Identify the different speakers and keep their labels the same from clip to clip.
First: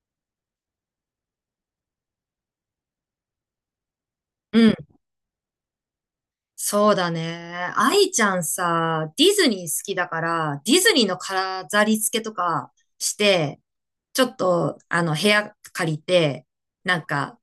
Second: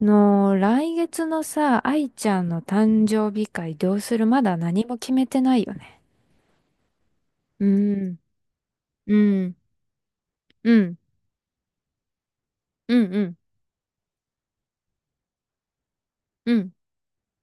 Speaker 1: の、来月のさ、愛ちゃんの誕生日会どうする？まだ
Speaker 2: うん。
Speaker 1: 何も決めてないよね。
Speaker 2: そうだ
Speaker 1: う
Speaker 2: ね。愛
Speaker 1: ん、
Speaker 2: ちゃんさ、
Speaker 1: う
Speaker 2: ディズ
Speaker 1: ん、
Speaker 2: ニー好きだから、
Speaker 1: う
Speaker 2: ディズ
Speaker 1: ん、
Speaker 2: ニーの飾り付けとか
Speaker 1: うん、
Speaker 2: し
Speaker 1: うん、
Speaker 2: て、ちょっと、部屋借りて、
Speaker 1: うん。
Speaker 2: なんか、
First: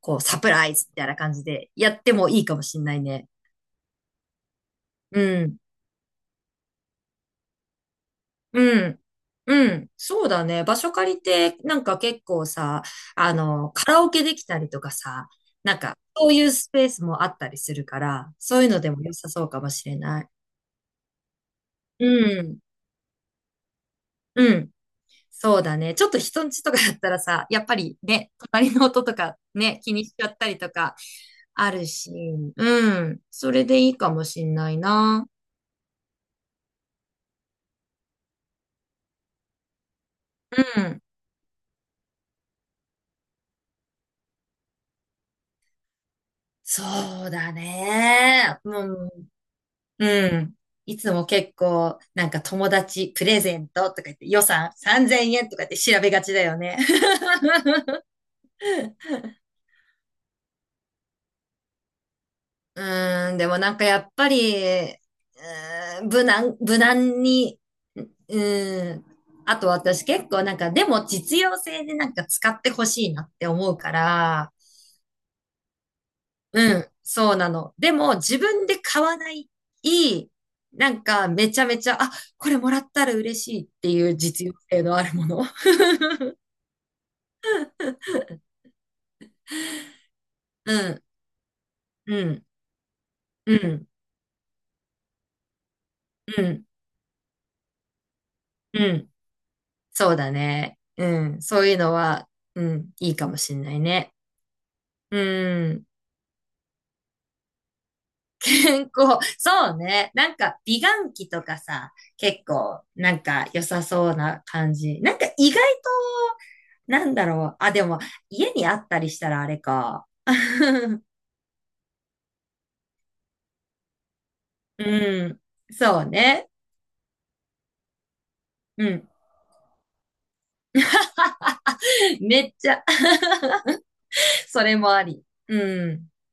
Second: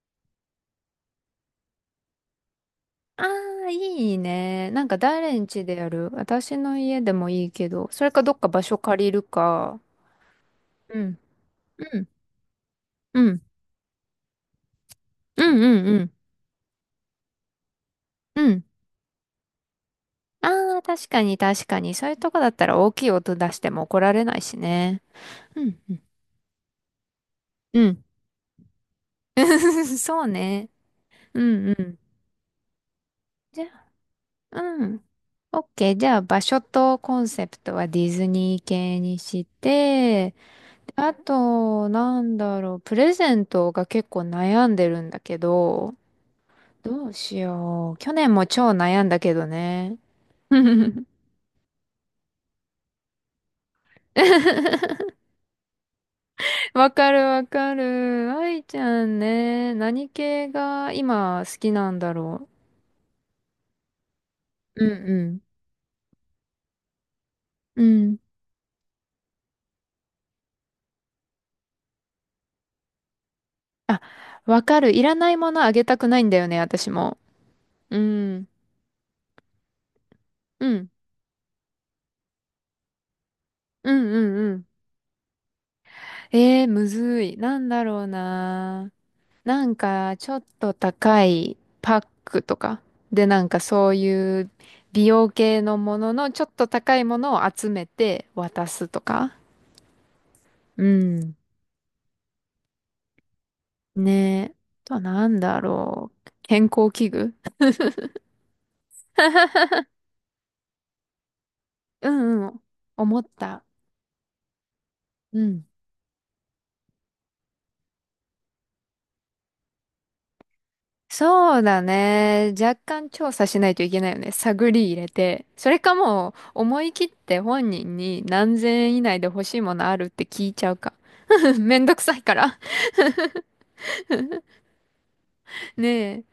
Speaker 2: こう、サプライズみたいな感じでやってもいいかもしんない
Speaker 1: あ
Speaker 2: ね。
Speaker 1: あ、いいね。なんか
Speaker 2: う
Speaker 1: 誰ん
Speaker 2: ん。
Speaker 1: 家でやる？私の家でもいいけど、それかどっか場所
Speaker 2: うん。
Speaker 1: 借りる
Speaker 2: う
Speaker 1: か。
Speaker 2: ん。そうだね。場所
Speaker 1: う
Speaker 2: 借
Speaker 1: ん、
Speaker 2: りて、なん
Speaker 1: う
Speaker 2: か
Speaker 1: ん、
Speaker 2: 結構さ、
Speaker 1: うん、
Speaker 2: カラオケできたりとかさ、
Speaker 1: うん、
Speaker 2: なん
Speaker 1: うん、う
Speaker 2: か、
Speaker 1: ん。
Speaker 2: そういうスペースもあったりするから、
Speaker 1: う
Speaker 2: そう
Speaker 1: ん、
Speaker 2: いうのでも良さそうかもしれない。
Speaker 1: ああー、確かに確かに。そ
Speaker 2: う
Speaker 1: ういうとこだっ
Speaker 2: ん。
Speaker 1: たら大きい音出しても怒られない
Speaker 2: う
Speaker 1: し
Speaker 2: ん。
Speaker 1: ね。
Speaker 2: そう
Speaker 1: う
Speaker 2: だ
Speaker 1: ん、う
Speaker 2: ね。
Speaker 1: ん、
Speaker 2: ちょっと人んちとかだったらさ、やっぱりね、隣の音と か
Speaker 1: う
Speaker 2: ね、気
Speaker 1: ん。
Speaker 2: にし
Speaker 1: そ
Speaker 2: ち
Speaker 1: う
Speaker 2: ゃったり
Speaker 1: ね。
Speaker 2: とか
Speaker 1: うん
Speaker 2: あ
Speaker 1: う
Speaker 2: る
Speaker 1: ん。
Speaker 2: し、うん。そ
Speaker 1: じ
Speaker 2: れ
Speaker 1: ゃ
Speaker 2: でいいかもしん
Speaker 1: あ、
Speaker 2: ない
Speaker 1: うん。
Speaker 2: な。
Speaker 1: OK。じゃあ、場所とコンセプトはディズニー系にして、
Speaker 2: うん。
Speaker 1: あと、なんだろう、プレゼントが結構悩んでるんだけど、
Speaker 2: そ
Speaker 1: どう
Speaker 2: う
Speaker 1: し
Speaker 2: だ
Speaker 1: よう。去年も
Speaker 2: ね。
Speaker 1: 超
Speaker 2: も
Speaker 1: 悩ん
Speaker 2: う、
Speaker 1: だけどね。
Speaker 2: うん。い つも結構、なんか友達プレゼントとか言って予算3000円とか言って調べがちだよね。
Speaker 1: わかるわか る。愛ちゃんね、何系が今好きなんだろ
Speaker 2: うでもなんかやっぱり、
Speaker 1: う。うん
Speaker 2: 無難に、
Speaker 1: うん。うん。
Speaker 2: うーん、あと私結構なんか、でも実用性でなんか使ってほしいなって思うか
Speaker 1: あ、
Speaker 2: ら、
Speaker 1: わかる。いらないものあげたくないんだよね、
Speaker 2: うん、
Speaker 1: 私も。
Speaker 2: そうなの。で
Speaker 1: う
Speaker 2: も自
Speaker 1: ん。
Speaker 2: 分で買わない、いい、
Speaker 1: うん。
Speaker 2: なんかめちゃめちゃ、これもらったら嬉しいっ
Speaker 1: う
Speaker 2: てい
Speaker 1: ん
Speaker 2: う
Speaker 1: う
Speaker 2: 実
Speaker 1: んう
Speaker 2: 用
Speaker 1: ん。
Speaker 2: 性のあるもの。
Speaker 1: むずい。なんだろうな。なんか、ちょっ
Speaker 2: う
Speaker 1: と
Speaker 2: ん、
Speaker 1: 高いパッ
Speaker 2: う
Speaker 1: ク
Speaker 2: ん、
Speaker 1: とか。で、なん
Speaker 2: う
Speaker 1: か
Speaker 2: ん、
Speaker 1: そういう美容系のものの
Speaker 2: う
Speaker 1: ちょっ
Speaker 2: ん、
Speaker 1: と高いものを集めて渡
Speaker 2: う
Speaker 1: すと
Speaker 2: ん。
Speaker 1: か。
Speaker 2: そうだね。
Speaker 1: う
Speaker 2: う
Speaker 1: ん。
Speaker 2: ん、そういうのは、うん、いいかもしんない
Speaker 1: ね
Speaker 2: ね。
Speaker 1: え。あとはなんだ
Speaker 2: うん。
Speaker 1: ろう。健康器具。
Speaker 2: 健康。そうね。なんか、美顔器とかさ、
Speaker 1: う
Speaker 2: 結
Speaker 1: んうん。
Speaker 2: 構、な
Speaker 1: 思
Speaker 2: ん
Speaker 1: っ
Speaker 2: か良
Speaker 1: た。
Speaker 2: さそうな感じ。なんか
Speaker 1: う
Speaker 2: 意外と、
Speaker 1: ん。
Speaker 2: なんだろう。でも、家にあったりしたらあれか。
Speaker 1: そうだね。若干調査しないといけないよね。探り入れ
Speaker 2: うん。
Speaker 1: て。それか
Speaker 2: そう
Speaker 1: もう
Speaker 2: ね。
Speaker 1: 思い切って本人に何千
Speaker 2: う
Speaker 1: 円以
Speaker 2: ん。
Speaker 1: 内で欲しいものある？って聞いちゃうか。めんどくさいか
Speaker 2: めっ
Speaker 1: ら。
Speaker 2: ちゃ それもあり。う
Speaker 1: ね
Speaker 2: ん。
Speaker 1: え。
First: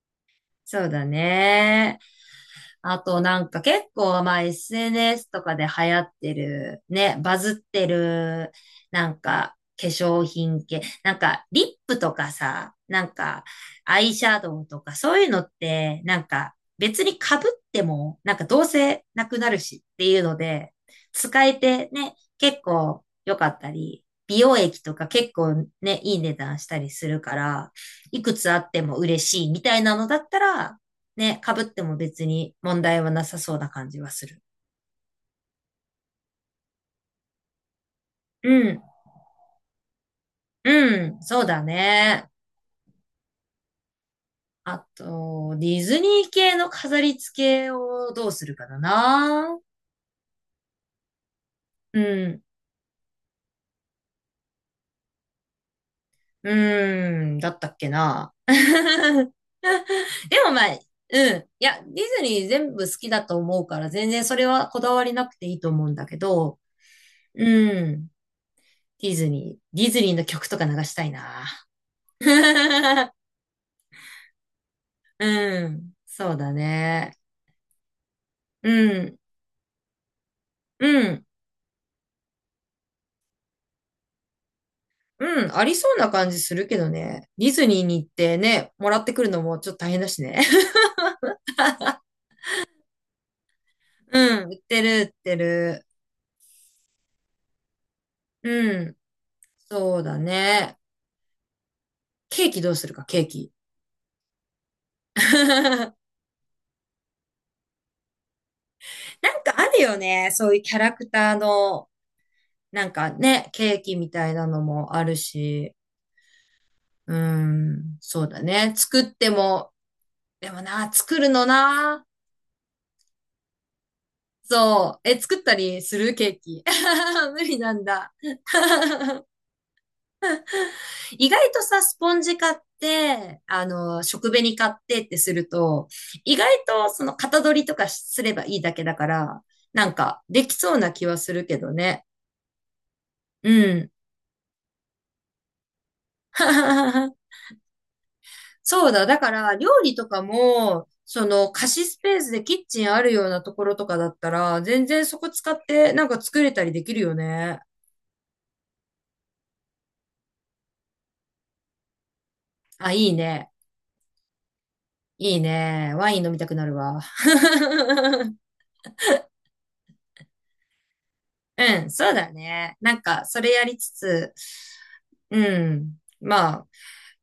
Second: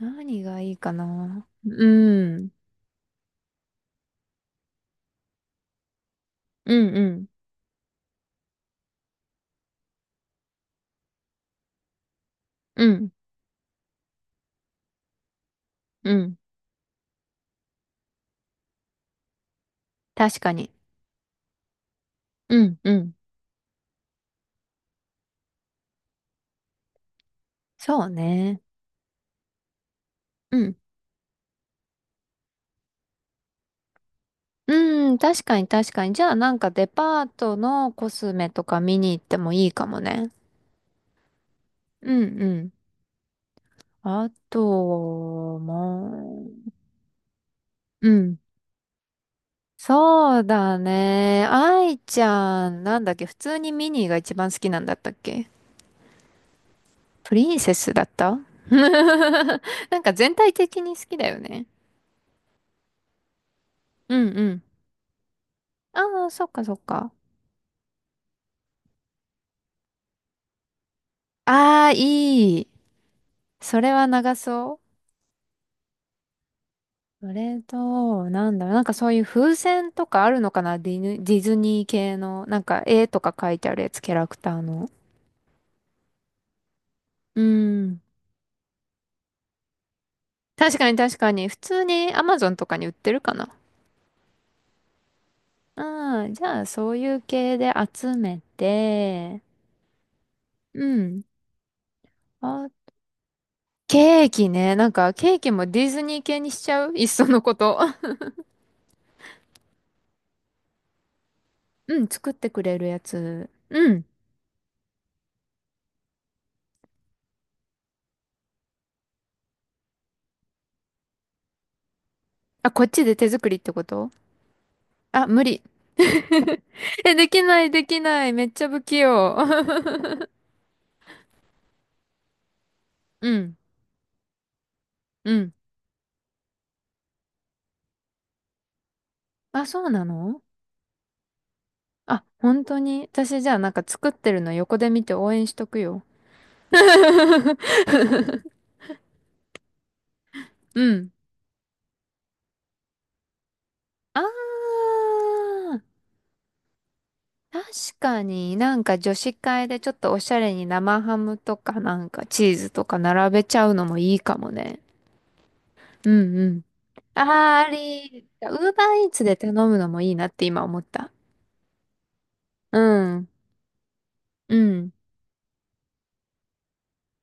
Speaker 1: 何がいい
Speaker 2: そう
Speaker 1: か
Speaker 2: だ
Speaker 1: な。
Speaker 2: ね。
Speaker 1: うん。
Speaker 2: あとなんか結構まあ SNS とかで流行って
Speaker 1: う
Speaker 2: る、
Speaker 1: んう
Speaker 2: ね、
Speaker 1: ん。
Speaker 2: バズってる、なんか化粧品系、なんかリップとかさ、
Speaker 1: う
Speaker 2: なん
Speaker 1: ん。
Speaker 2: かアイシャドウとかそういうのって、
Speaker 1: う
Speaker 2: なん
Speaker 1: ん。
Speaker 2: か別に被っても、なんかどうせなくなるしっていうの
Speaker 1: 確かに。
Speaker 2: で、使えてね、結
Speaker 1: うんう
Speaker 2: 構
Speaker 1: ん。
Speaker 2: 良かったり、美容液とか結構ね、いい値段したりするから、
Speaker 1: そう
Speaker 2: いくつあ
Speaker 1: ね。
Speaker 2: っても嬉しいみたいなのだった
Speaker 1: うん。
Speaker 2: ら、ね、被っても別に問題はなさそうな感じはする。
Speaker 1: うん。確かに確かに。じゃあなんかデパートのコス
Speaker 2: う
Speaker 1: メとか
Speaker 2: ん。
Speaker 1: 見に行ってもいいかもね。
Speaker 2: うん。そうだ
Speaker 1: う
Speaker 2: ね。
Speaker 1: んうん。あ
Speaker 2: あ
Speaker 1: と、
Speaker 2: と、
Speaker 1: も
Speaker 2: ディズニー系の
Speaker 1: う、
Speaker 2: 飾り付け
Speaker 1: う
Speaker 2: をどう
Speaker 1: ん。
Speaker 2: するかだな。
Speaker 1: そうだね。愛
Speaker 2: う
Speaker 1: ち
Speaker 2: ん。
Speaker 1: ゃん、なんだっけ、普通にミニーが一番好きなんだったっけ？
Speaker 2: う
Speaker 1: プ
Speaker 2: ん。だ
Speaker 1: リ
Speaker 2: っ
Speaker 1: ン
Speaker 2: た
Speaker 1: セ
Speaker 2: っけ
Speaker 1: スだっ
Speaker 2: な。
Speaker 1: た
Speaker 2: で
Speaker 1: なんか全
Speaker 2: も
Speaker 1: 体
Speaker 2: まあ、
Speaker 1: 的に好きだ
Speaker 2: う
Speaker 1: よ
Speaker 2: ん。い
Speaker 1: ね。
Speaker 2: や、ディズニー全部好きだと思うから、全
Speaker 1: う
Speaker 2: 然
Speaker 1: ん
Speaker 2: そ
Speaker 1: う
Speaker 2: れ
Speaker 1: ん。
Speaker 2: はこだわりなくていいと思うん
Speaker 1: あ
Speaker 2: だけ
Speaker 1: あ、そっ
Speaker 2: ど、
Speaker 1: かそっか。
Speaker 2: うん。ディズニーの曲とか流したいな。
Speaker 1: ああ、いい。それは長そ
Speaker 2: うん。そうだね。
Speaker 1: う。それと、なんだ
Speaker 2: う
Speaker 1: ろう、なんかそう
Speaker 2: ん、
Speaker 1: いう風船とかあるのかな？
Speaker 2: う
Speaker 1: ディヌ、
Speaker 2: ん、
Speaker 1: ディズニー系の、なんか絵とか書いてあるやつ、キャラクターの。
Speaker 2: うん、ありそうな感じするけどね。
Speaker 1: う
Speaker 2: ディズニー
Speaker 1: ん。
Speaker 2: に行ってね、もらってくるのもちょっと大変だしね。
Speaker 1: 確 かに確かに。普通にアマゾンとかに売ってるかな？
Speaker 2: う売ってる。
Speaker 1: うん、じゃあ、そういう系で集め
Speaker 2: うん、
Speaker 1: て、
Speaker 2: そうだね。
Speaker 1: うん。
Speaker 2: ケーキ
Speaker 1: あ、
Speaker 2: どうするか、ケーキ。
Speaker 1: ケーキね。なんか、ケーキもディ ズ
Speaker 2: な
Speaker 1: ニー系にしちゃう、いっそのこと。
Speaker 2: んかあるよね。そういうキャラクター の、
Speaker 1: うん、作ってくれ
Speaker 2: な
Speaker 1: る
Speaker 2: ん
Speaker 1: や
Speaker 2: か
Speaker 1: つ。
Speaker 2: ね、ケー
Speaker 1: う
Speaker 2: キ
Speaker 1: ん。
Speaker 2: みたいなのもあるし。うん、そうだね。作っても、でもな、作るのな。
Speaker 1: あ、こっちで手作りってこと？
Speaker 2: そう。え、
Speaker 1: あ、
Speaker 2: 作っ
Speaker 1: 無
Speaker 2: た
Speaker 1: 理。
Speaker 2: りするケー キ。
Speaker 1: え、で
Speaker 2: 無
Speaker 1: き
Speaker 2: 理
Speaker 1: ない、
Speaker 2: な
Speaker 1: で
Speaker 2: ん
Speaker 1: き
Speaker 2: だ。
Speaker 1: ない。めっちゃ不器用。
Speaker 2: 意外とさ、スポンジ買っ
Speaker 1: う
Speaker 2: て、
Speaker 1: ん、
Speaker 2: 食紅買ってって
Speaker 1: う
Speaker 2: する
Speaker 1: ん。
Speaker 2: と、意外とその型取りとかすればいいだけだから、
Speaker 1: あ、そ
Speaker 2: な
Speaker 1: う
Speaker 2: ん
Speaker 1: な
Speaker 2: か
Speaker 1: の？
Speaker 2: できそうな気はするけどね。
Speaker 1: あ、本当に。私、じ
Speaker 2: う
Speaker 1: ゃあ、なんか
Speaker 2: ん。
Speaker 1: 作ってるの横で見て応援しとくよ。
Speaker 2: そうだ。だから、料理とか
Speaker 1: う
Speaker 2: も、
Speaker 1: ん。
Speaker 2: 貸しスペースでキッチンあるようなところとかだっ
Speaker 1: あ
Speaker 2: たら、全然そこ使っ
Speaker 1: ー、
Speaker 2: て、なんか作れたりできるよね。
Speaker 1: 確かになんか女子会でちょっとおしゃれに生ハムとかなんかチーズと
Speaker 2: あ、
Speaker 1: か
Speaker 2: いい
Speaker 1: 並べ
Speaker 2: ね。
Speaker 1: ちゃうのもいいかもね。
Speaker 2: いいね。
Speaker 1: う
Speaker 2: ワイン飲
Speaker 1: ん
Speaker 2: みた
Speaker 1: う
Speaker 2: く
Speaker 1: ん。
Speaker 2: なるわ。
Speaker 1: あー、あり。ウーバーイーツで頼むのもいいなって今思った。
Speaker 2: うん、そうだね。
Speaker 1: う
Speaker 2: なんか、
Speaker 1: ん。
Speaker 2: それやりつつ、
Speaker 1: うん。
Speaker 2: うん。まあ、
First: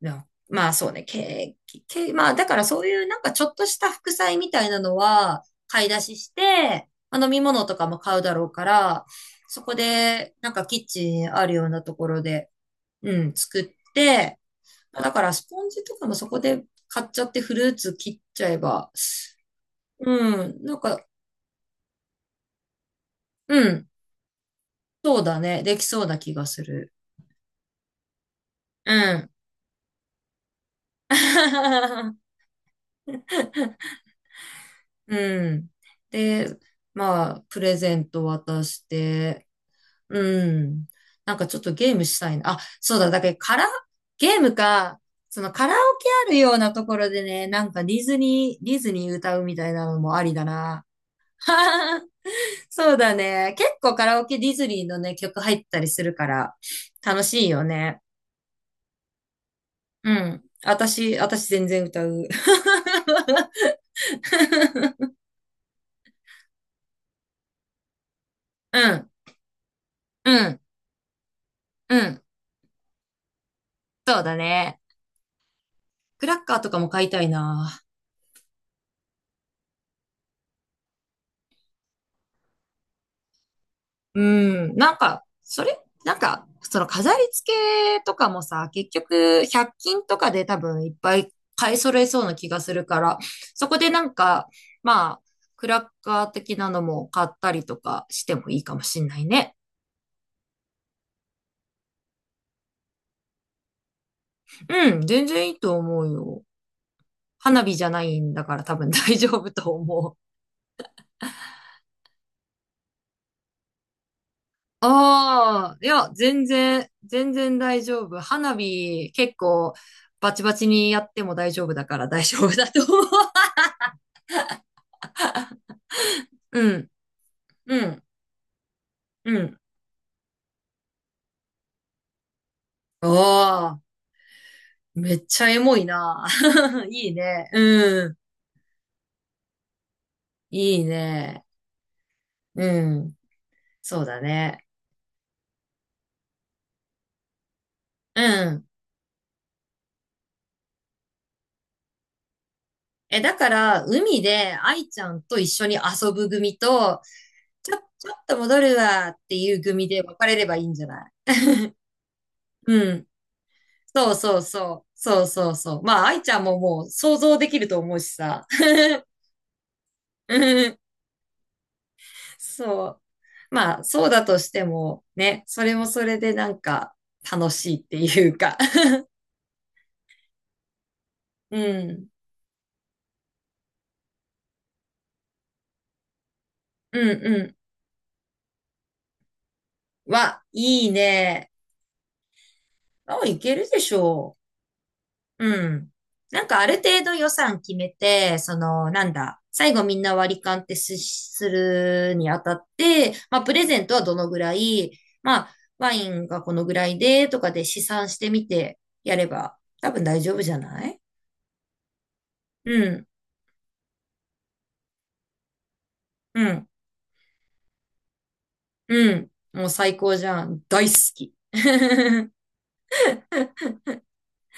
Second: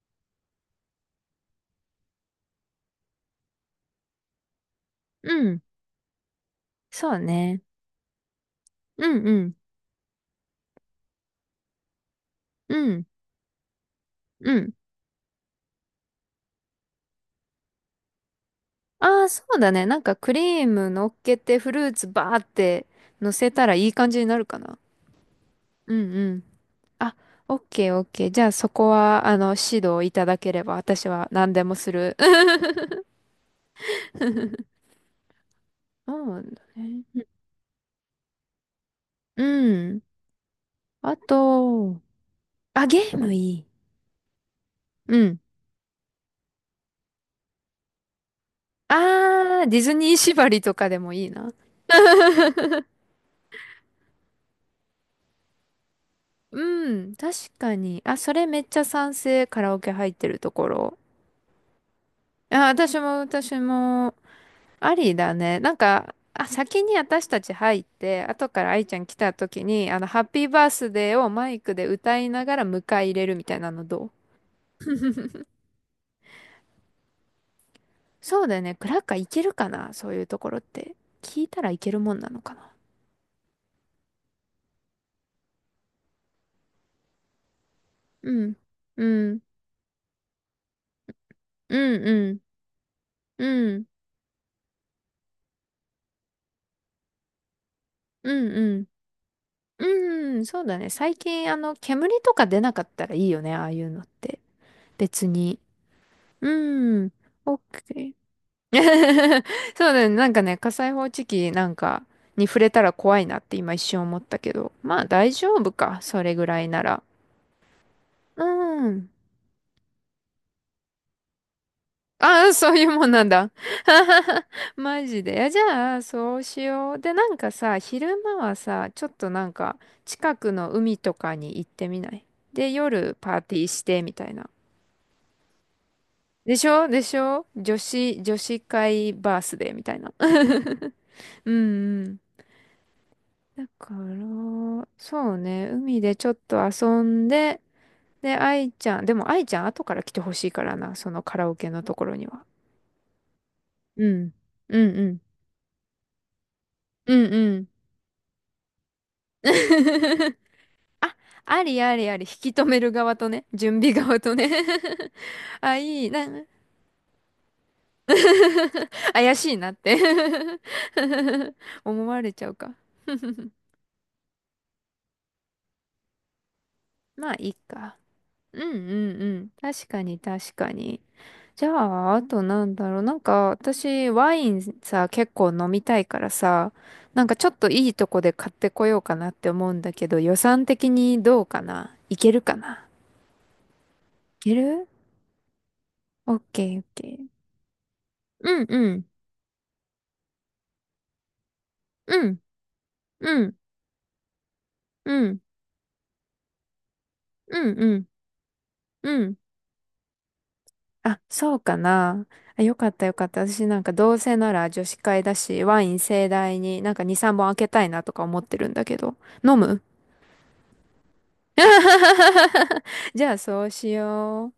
Speaker 2: なまあそうね、け、け、まあだからそういうなんかちょっとした副菜みたいなの
Speaker 1: う
Speaker 2: は
Speaker 1: ん。
Speaker 2: 買い出しして、
Speaker 1: そう
Speaker 2: まあ飲み
Speaker 1: ね。
Speaker 2: 物とかも買うだろうから、
Speaker 1: うんうん。
Speaker 2: そこでなんかキッチンあるようなところで、
Speaker 1: うん。
Speaker 2: うん、作って、
Speaker 1: うん。
Speaker 2: まあだからスポンジとかもそこで買っちゃってフルーツ切っちゃえば、
Speaker 1: ああ、そうだね。なんかク
Speaker 2: う
Speaker 1: リ
Speaker 2: ん、
Speaker 1: ー
Speaker 2: なん
Speaker 1: ム
Speaker 2: か、
Speaker 1: 乗っけてフルーツバーって乗せ
Speaker 2: う
Speaker 1: たらい
Speaker 2: ん、
Speaker 1: い感じになるかな。
Speaker 2: そうだね、でき
Speaker 1: うん
Speaker 2: そうな
Speaker 1: う
Speaker 2: 気
Speaker 1: ん。
Speaker 2: がする。
Speaker 1: あ、オッケーオッケー。じゃあそこ
Speaker 2: う
Speaker 1: は、
Speaker 2: ん。
Speaker 1: 指導いただければ私は何でもする。
Speaker 2: うん。
Speaker 1: そうなん
Speaker 2: で、
Speaker 1: だね。
Speaker 2: まあ、プレゼント渡して、
Speaker 1: うん。
Speaker 2: うん。
Speaker 1: あ
Speaker 2: なんかちょっとゲー
Speaker 1: と、
Speaker 2: ムしたいな。あ、
Speaker 1: あ、
Speaker 2: そう
Speaker 1: ゲ
Speaker 2: だ、
Speaker 1: ー
Speaker 2: だ
Speaker 1: ム
Speaker 2: けど
Speaker 1: い
Speaker 2: カラ、
Speaker 1: い。
Speaker 2: ゲームか、
Speaker 1: うん。
Speaker 2: そのカラオケあるようなところでね、なんかディズニー歌うみ
Speaker 1: あー、
Speaker 2: たい
Speaker 1: ディ
Speaker 2: な
Speaker 1: ズ
Speaker 2: の
Speaker 1: ニ
Speaker 2: も
Speaker 1: ー
Speaker 2: ありだ
Speaker 1: 縛りと
Speaker 2: な。
Speaker 1: かでもいいな。
Speaker 2: そうだね。結構カラオケディズニーのね、曲入ったりするから、
Speaker 1: うん、
Speaker 2: 楽
Speaker 1: 確
Speaker 2: しいよ
Speaker 1: かに。
Speaker 2: ね。
Speaker 1: あ、それめっちゃ賛成。カラオケ入っ
Speaker 2: う
Speaker 1: てる
Speaker 2: ん。
Speaker 1: ところ。
Speaker 2: 私全然歌う。
Speaker 1: あ、私も私も。ありだね。なんか、あ、先に私たち入って、後から
Speaker 2: う
Speaker 1: 愛ちゃん
Speaker 2: ん、
Speaker 1: 来た時に、ハッ
Speaker 2: う
Speaker 1: ピー
Speaker 2: ん、
Speaker 1: バースデーをマイクで
Speaker 2: う
Speaker 1: 歌
Speaker 2: ん、
Speaker 1: いながら迎え入れるみたいなのどう？
Speaker 2: そうだね。クラッカーとかも買いたいな。
Speaker 1: そうだよね。クラッカーいけるかな、そういうところって。聞いたらいけるもんなのかな？
Speaker 2: うん。なんか、その飾り付けとか
Speaker 1: う
Speaker 2: も
Speaker 1: ん。
Speaker 2: さ、結
Speaker 1: うん。
Speaker 2: 局、100均とかで多分いっぱい買
Speaker 1: う
Speaker 2: い揃
Speaker 1: ん
Speaker 2: えそう
Speaker 1: う
Speaker 2: な
Speaker 1: ん。
Speaker 2: 気がするから、そ
Speaker 1: う
Speaker 2: こ
Speaker 1: ん。
Speaker 2: でなんか、まあ、クラッカー的なのも買ったりとかし
Speaker 1: う
Speaker 2: て
Speaker 1: ん
Speaker 2: もいいか
Speaker 1: う
Speaker 2: も
Speaker 1: ん。
Speaker 2: しんないね。
Speaker 1: うん。そうだね。最近、煙とか出なかったらいいよね。ああいうのって。
Speaker 2: うん、
Speaker 1: 別
Speaker 2: 全然い
Speaker 1: に。
Speaker 2: いと思うよ。
Speaker 1: うん。
Speaker 2: 花火じゃな
Speaker 1: OK。
Speaker 2: いんだから多分大丈夫と
Speaker 1: そうだ
Speaker 2: 思
Speaker 1: ね。
Speaker 2: う。
Speaker 1: なんかね、火災報知器なんかに触れたら怖いなって今一瞬思ったけど。まあ大丈夫
Speaker 2: い
Speaker 1: か。
Speaker 2: や、
Speaker 1: それぐらいなら。
Speaker 2: 全然大丈夫。
Speaker 1: う
Speaker 2: 花
Speaker 1: ん。
Speaker 2: 火結構バチバチにやっても大丈夫だから大丈
Speaker 1: ああ、
Speaker 2: 夫だ
Speaker 1: そう
Speaker 2: と
Speaker 1: いうも
Speaker 2: 思
Speaker 1: んなんだ。マジで。いやじゃあ、そう
Speaker 2: う。
Speaker 1: し
Speaker 2: うん、
Speaker 1: よう。で、なんか
Speaker 2: う
Speaker 1: さ、
Speaker 2: ん、
Speaker 1: 昼間はさ、ちょっと
Speaker 2: う
Speaker 1: なん
Speaker 2: ん。
Speaker 1: か近くの海とかに行ってみない？で、
Speaker 2: あ
Speaker 1: 夜パーティー
Speaker 2: あ、
Speaker 1: してみたいな。
Speaker 2: めっちゃエモいな。
Speaker 1: でしょ で
Speaker 2: いい
Speaker 1: しょ、
Speaker 2: ね。
Speaker 1: 女
Speaker 2: うん。
Speaker 1: 子、女子会バースデーみたいな。
Speaker 2: いいね。
Speaker 1: うんうん。
Speaker 2: うん。
Speaker 1: だか
Speaker 2: そうだね。
Speaker 1: ら、そうね、海でちょっと遊んで、
Speaker 2: う
Speaker 1: で、
Speaker 2: ん。
Speaker 1: 愛ちゃん、でも愛ちゃん後から来てほしいからな、そのカラオケのところには。
Speaker 2: え、だから、
Speaker 1: う
Speaker 2: 海
Speaker 1: ん。
Speaker 2: で
Speaker 1: う
Speaker 2: 愛
Speaker 1: んう
Speaker 2: ちゃ
Speaker 1: ん。
Speaker 2: んと一緒に遊ぶ組と、
Speaker 1: うんうん。
Speaker 2: ちょっと戻るわっていう組で別れ ればいいんじゃない？
Speaker 1: あ、ありありあり、引き止め
Speaker 2: う
Speaker 1: る
Speaker 2: ん。
Speaker 1: 側とね、準備
Speaker 2: そう
Speaker 1: 側と
Speaker 2: そう
Speaker 1: ね。
Speaker 2: そう。そうそう
Speaker 1: あ、
Speaker 2: そう。ま
Speaker 1: い
Speaker 2: あ、
Speaker 1: い
Speaker 2: 愛
Speaker 1: な、
Speaker 2: ちゃんももう想像できると思うしさ。
Speaker 1: 怪しいなって
Speaker 2: うん。
Speaker 1: 思われちゃうか。
Speaker 2: そう。まあ、そうだとしても、ね、それもそれでなんか
Speaker 1: まあ、い
Speaker 2: 楽
Speaker 1: い
Speaker 2: しいっ
Speaker 1: か。
Speaker 2: ていうか。
Speaker 1: うんうんう ん。確かに確かに。
Speaker 2: う
Speaker 1: じゃ
Speaker 2: ん。
Speaker 1: あ、あとなんだろう。なんか、私、ワインさ、結構飲みたいからさ、
Speaker 2: うん
Speaker 1: なんかちょ
Speaker 2: う
Speaker 1: っといいとこで買ってこようかなって思うんだけ
Speaker 2: ん。
Speaker 1: ど、予
Speaker 2: わ、
Speaker 1: 算
Speaker 2: い
Speaker 1: 的
Speaker 2: い
Speaker 1: にどう
Speaker 2: ね。
Speaker 1: かな？いけるかな？
Speaker 2: あ、いけるでしょ
Speaker 1: い
Speaker 2: う。
Speaker 1: ける？
Speaker 2: うん。
Speaker 1: オッ
Speaker 2: なんか
Speaker 1: ケ
Speaker 2: あ
Speaker 1: ー
Speaker 2: る
Speaker 1: オッ
Speaker 2: 程度
Speaker 1: ケ
Speaker 2: 予
Speaker 1: ー。
Speaker 2: 算決めて、そ
Speaker 1: うんう
Speaker 2: の、な
Speaker 1: ん。
Speaker 2: んだ、最後みんな割り勘ってする
Speaker 1: う
Speaker 2: にあ
Speaker 1: ん。
Speaker 2: たって、ま
Speaker 1: う
Speaker 2: あ、プ
Speaker 1: ん。
Speaker 2: レゼントはどのぐらい、
Speaker 1: うん。
Speaker 2: まあ、ワインがこのぐらいで、とか
Speaker 1: う
Speaker 2: で
Speaker 1: ん
Speaker 2: 試
Speaker 1: うん。
Speaker 2: 算してみてや
Speaker 1: う
Speaker 2: れ
Speaker 1: ん。
Speaker 2: ば、多分大丈夫じゃない？
Speaker 1: あ、そうかな。あ、よ
Speaker 2: う
Speaker 1: かった
Speaker 2: ん、
Speaker 1: よかった。私なんかどうせなら女子会だし、ワイン盛
Speaker 2: う
Speaker 1: 大
Speaker 2: ん、
Speaker 1: になんか2、3本開けたいなとか思ってるんだけど。
Speaker 2: うん。
Speaker 1: 飲
Speaker 2: もう
Speaker 1: む？
Speaker 2: 最高じゃん。大好き。
Speaker 1: じゃあそうしよ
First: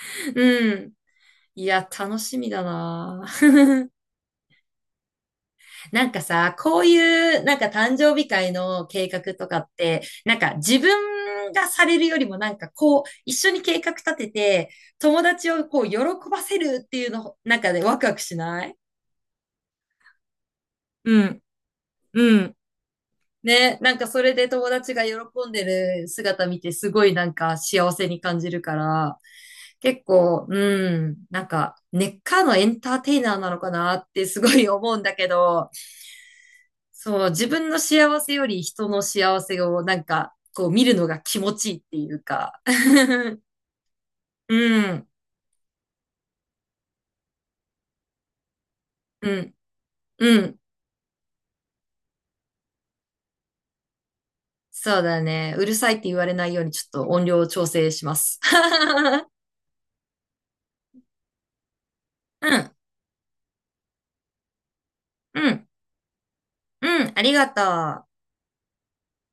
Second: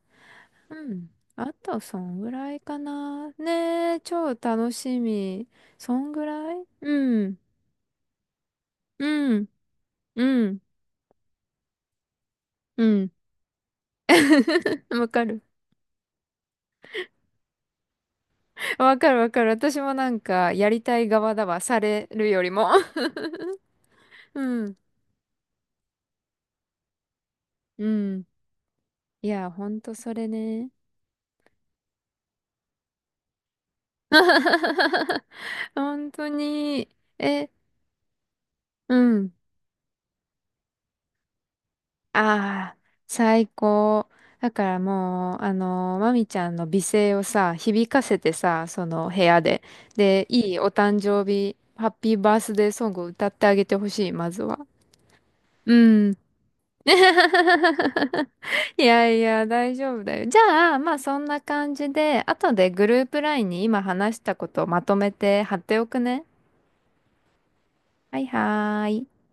Speaker 1: う。
Speaker 2: う
Speaker 1: う
Speaker 2: ん。
Speaker 1: ん。あ
Speaker 2: い
Speaker 1: と、
Speaker 2: や、
Speaker 1: そ
Speaker 2: 楽
Speaker 1: んぐ
Speaker 2: しみ
Speaker 1: らい
Speaker 2: だ
Speaker 1: か
Speaker 2: な。
Speaker 1: な。ねえ、超楽しみ。そ
Speaker 2: なん
Speaker 1: ん
Speaker 2: か
Speaker 1: ぐら
Speaker 2: さ、
Speaker 1: い、
Speaker 2: こう
Speaker 1: うん。
Speaker 2: いう、なんか誕生日会の計
Speaker 1: う
Speaker 2: 画
Speaker 1: ん。
Speaker 2: とかって、なん
Speaker 1: う
Speaker 2: か
Speaker 1: ん。
Speaker 2: 自分がされるよりもなんか
Speaker 1: う
Speaker 2: こう、
Speaker 1: ん。
Speaker 2: 一緒に計画立てて、
Speaker 1: わ
Speaker 2: 友
Speaker 1: かる。
Speaker 2: 達をこう、喜ばせるっていうの、なんかでワクワクしない？
Speaker 1: わかるわかる。私もなんか、やりたい
Speaker 2: う
Speaker 1: 側
Speaker 2: ん、
Speaker 1: だわ。される
Speaker 2: う
Speaker 1: より
Speaker 2: ん。
Speaker 1: も。
Speaker 2: ね、なんかそれ
Speaker 1: う
Speaker 2: で友
Speaker 1: ん。
Speaker 2: 達が喜んでる姿見て、すごいなんか
Speaker 1: う
Speaker 2: 幸せに
Speaker 1: ん。
Speaker 2: 感じるから、
Speaker 1: いや、ほんと
Speaker 2: 結
Speaker 1: それ
Speaker 2: 構、
Speaker 1: ね。
Speaker 2: うん、なんか根っからのエンターテイナーなのかなってすごい思うんだ けど、
Speaker 1: 本当に。
Speaker 2: そう、自
Speaker 1: え、
Speaker 2: 分の幸せより人
Speaker 1: う
Speaker 2: の
Speaker 1: ん。
Speaker 2: 幸せをなんか、こう見るのが気持ちいいっていうか。
Speaker 1: ああ、最高。だ
Speaker 2: う
Speaker 1: から
Speaker 2: ん、
Speaker 1: もう、まみちゃんの美声をさ、響かせてさ、その部屋
Speaker 2: うん、
Speaker 1: で。で、
Speaker 2: う
Speaker 1: いい
Speaker 2: ん。
Speaker 1: お誕生日、ハッピーバースデーソングを歌ってあげてほしい、まずは。
Speaker 2: そうだね。う
Speaker 1: う
Speaker 2: るさいって
Speaker 1: ん。
Speaker 2: 言われないようにちょっと音量を調整しま す。
Speaker 1: いや いや、大丈夫だよ。じゃあ、まあそんな感じで、
Speaker 2: う
Speaker 1: 後で
Speaker 2: ん、
Speaker 1: グループラインに今話したことをまとめ
Speaker 2: う
Speaker 1: て貼っ
Speaker 2: ん、
Speaker 1: ておくね。
Speaker 2: うん、ありがとう。
Speaker 1: はいはーい。